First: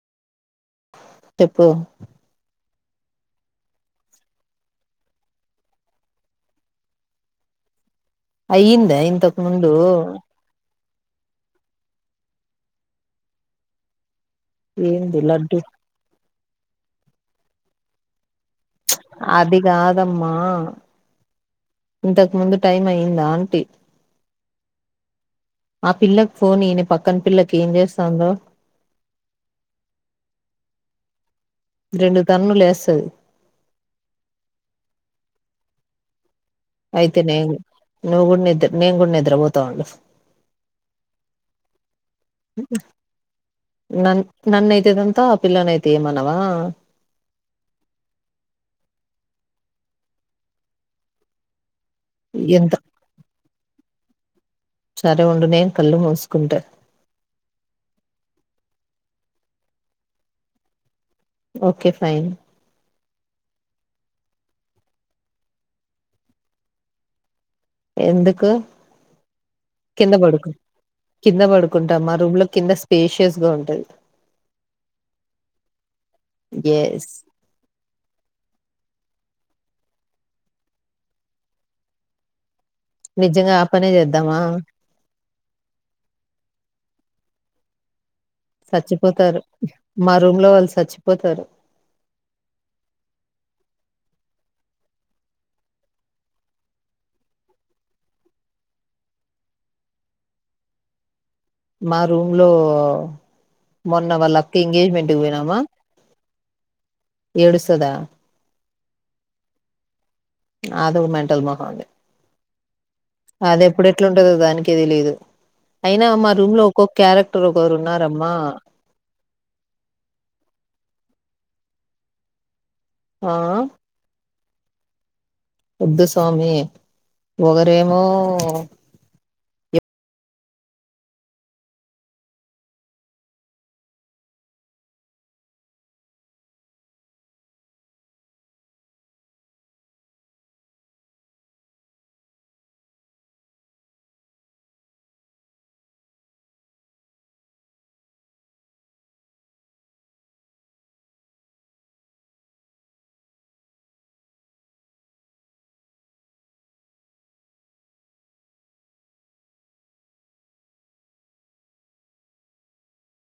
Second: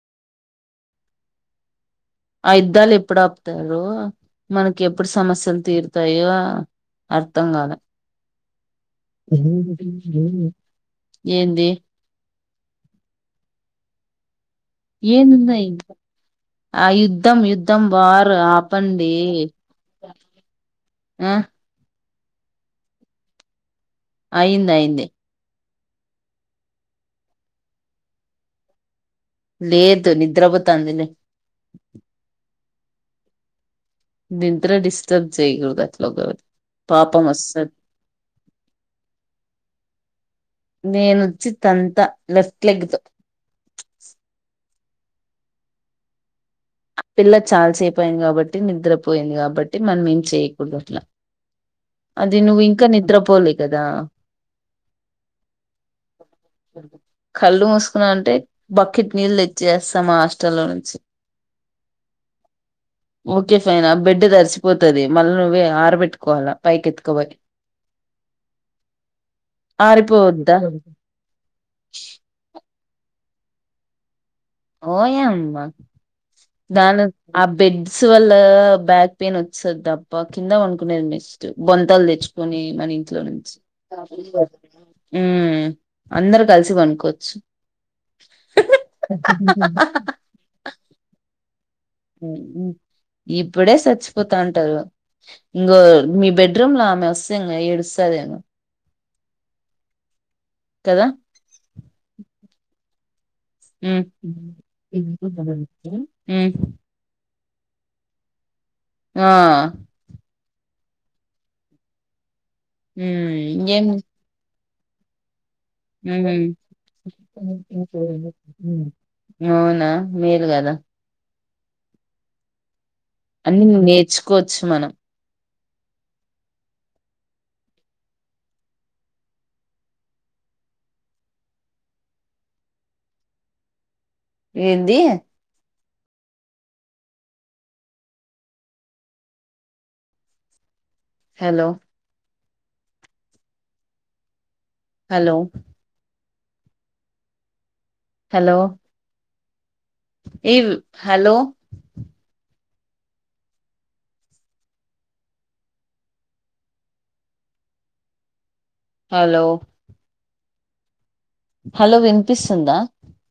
తేప్పో యుద్దాలు ఎప్పుడు ఆప్తారో మనకి ఎప్పుడు సమస్యలు తీర్తాయో అర్థం కాలే అయ్యింద ఇంతక్ ముందూ ఏంది ఏంది ఏందుంద లడ్డు ఇంక ఆ యుద్ధం యుద్ధం వార్ ఆప్ అది కాదమ్మా ఆ ఇంతక్ ముందు టైమ్ అయ్యిందా అంటి అయింది అయింది ఆ పిల్లక్ ఫోన్ ఈ ని పక్కన పిల్లకి ఏం చేస్తాందో లేదు నిద్రపోతాంది లే తది నిద్ర డిస్డబ్ చెయకుడదు అట్ల ఒకలది అయితె నేన్ నువ్ కూడ నిద్దర్ నేన్ కూడ నిద్రపోత ఉండు నేను వచ్చి తంతా లెఫ్ట్ లెగ్ తో నన్ నన్నైతే తేదంత పిల్ల నైతే ఏమనవా ఆ పిల్ల చాల్సేపు అయింది కాబట్టి నిద్రపొయింది కాబట్టి మనం ఏం చేయకూడదు అట్ల అది ఎంత నువ్వింక నిద్ర పోలీ దదా సరే ఉండు నేను కళ్ళు మూసుకుంట కళ్ళు మూసుకున్నా అంటే బకెట్ నీళ్లు తెచ్చేస్తా మా హాస్టల్లో నుంచి ఓకే ఫైన్ ఓకే ఫైనా బెడ్ తడిసి మచ్చిపోతది మళ్ళ నువ్వే ఆరబెట్టుకోవాలా పైకి ఎతుకవోయ్ ఎందుకు కింద పడుకు ఆరిపోవద్దా కింద పడుకుంటాం మా రూమ్ లో కింద స్పేషియస్ గా ఉంటది ఓయమ్మ దాను ఎస్ ఆ బెడ్స్ వల్ల బ్యాక్ పేన్ వస్తది దప్ప కింద వండుకునేది బెస్ట్ బొంతలు తెచ్చుకొని మన ఇంట్లో నుంచి నిజంగా ఆ పనే చేద్దామా ఉమ్ అందరు కలిసి పానుకో క్షి సచ్చిపో పోతరు మా రూమ్ లో వాళ్ళు చచ్చిపోతారు పోతా అంటారు ఇంకో మీ బెడ్రూమ్ లో ఆమె వస్తా ఇం ఏడుస్తందిమో కదా మా రూమ్ లో ఉమ్ మొన్న వాళ్ళ అక్క ఎంగేజ్మెంట్ కి ఉమ్ పోయినామా ఏడుస్తదా ఆ అది ఒకా మెంటల్ మోకంది హ్మ్. అద ఇంగేం ఎప్పుడు ఎట్లాంటదో దాని కె తెలీదు ఉన్నారమ్మా ఉహుమ్ అవునా మేల్ కదా ఆ అన్ని నేర్చు కోవచ్చు మనం వద్దు స్వామి ఒగరు ఎమో ఏంది హలో హలో హలో ఎమ్ హలో హలో హలో వినిపిస్తుందా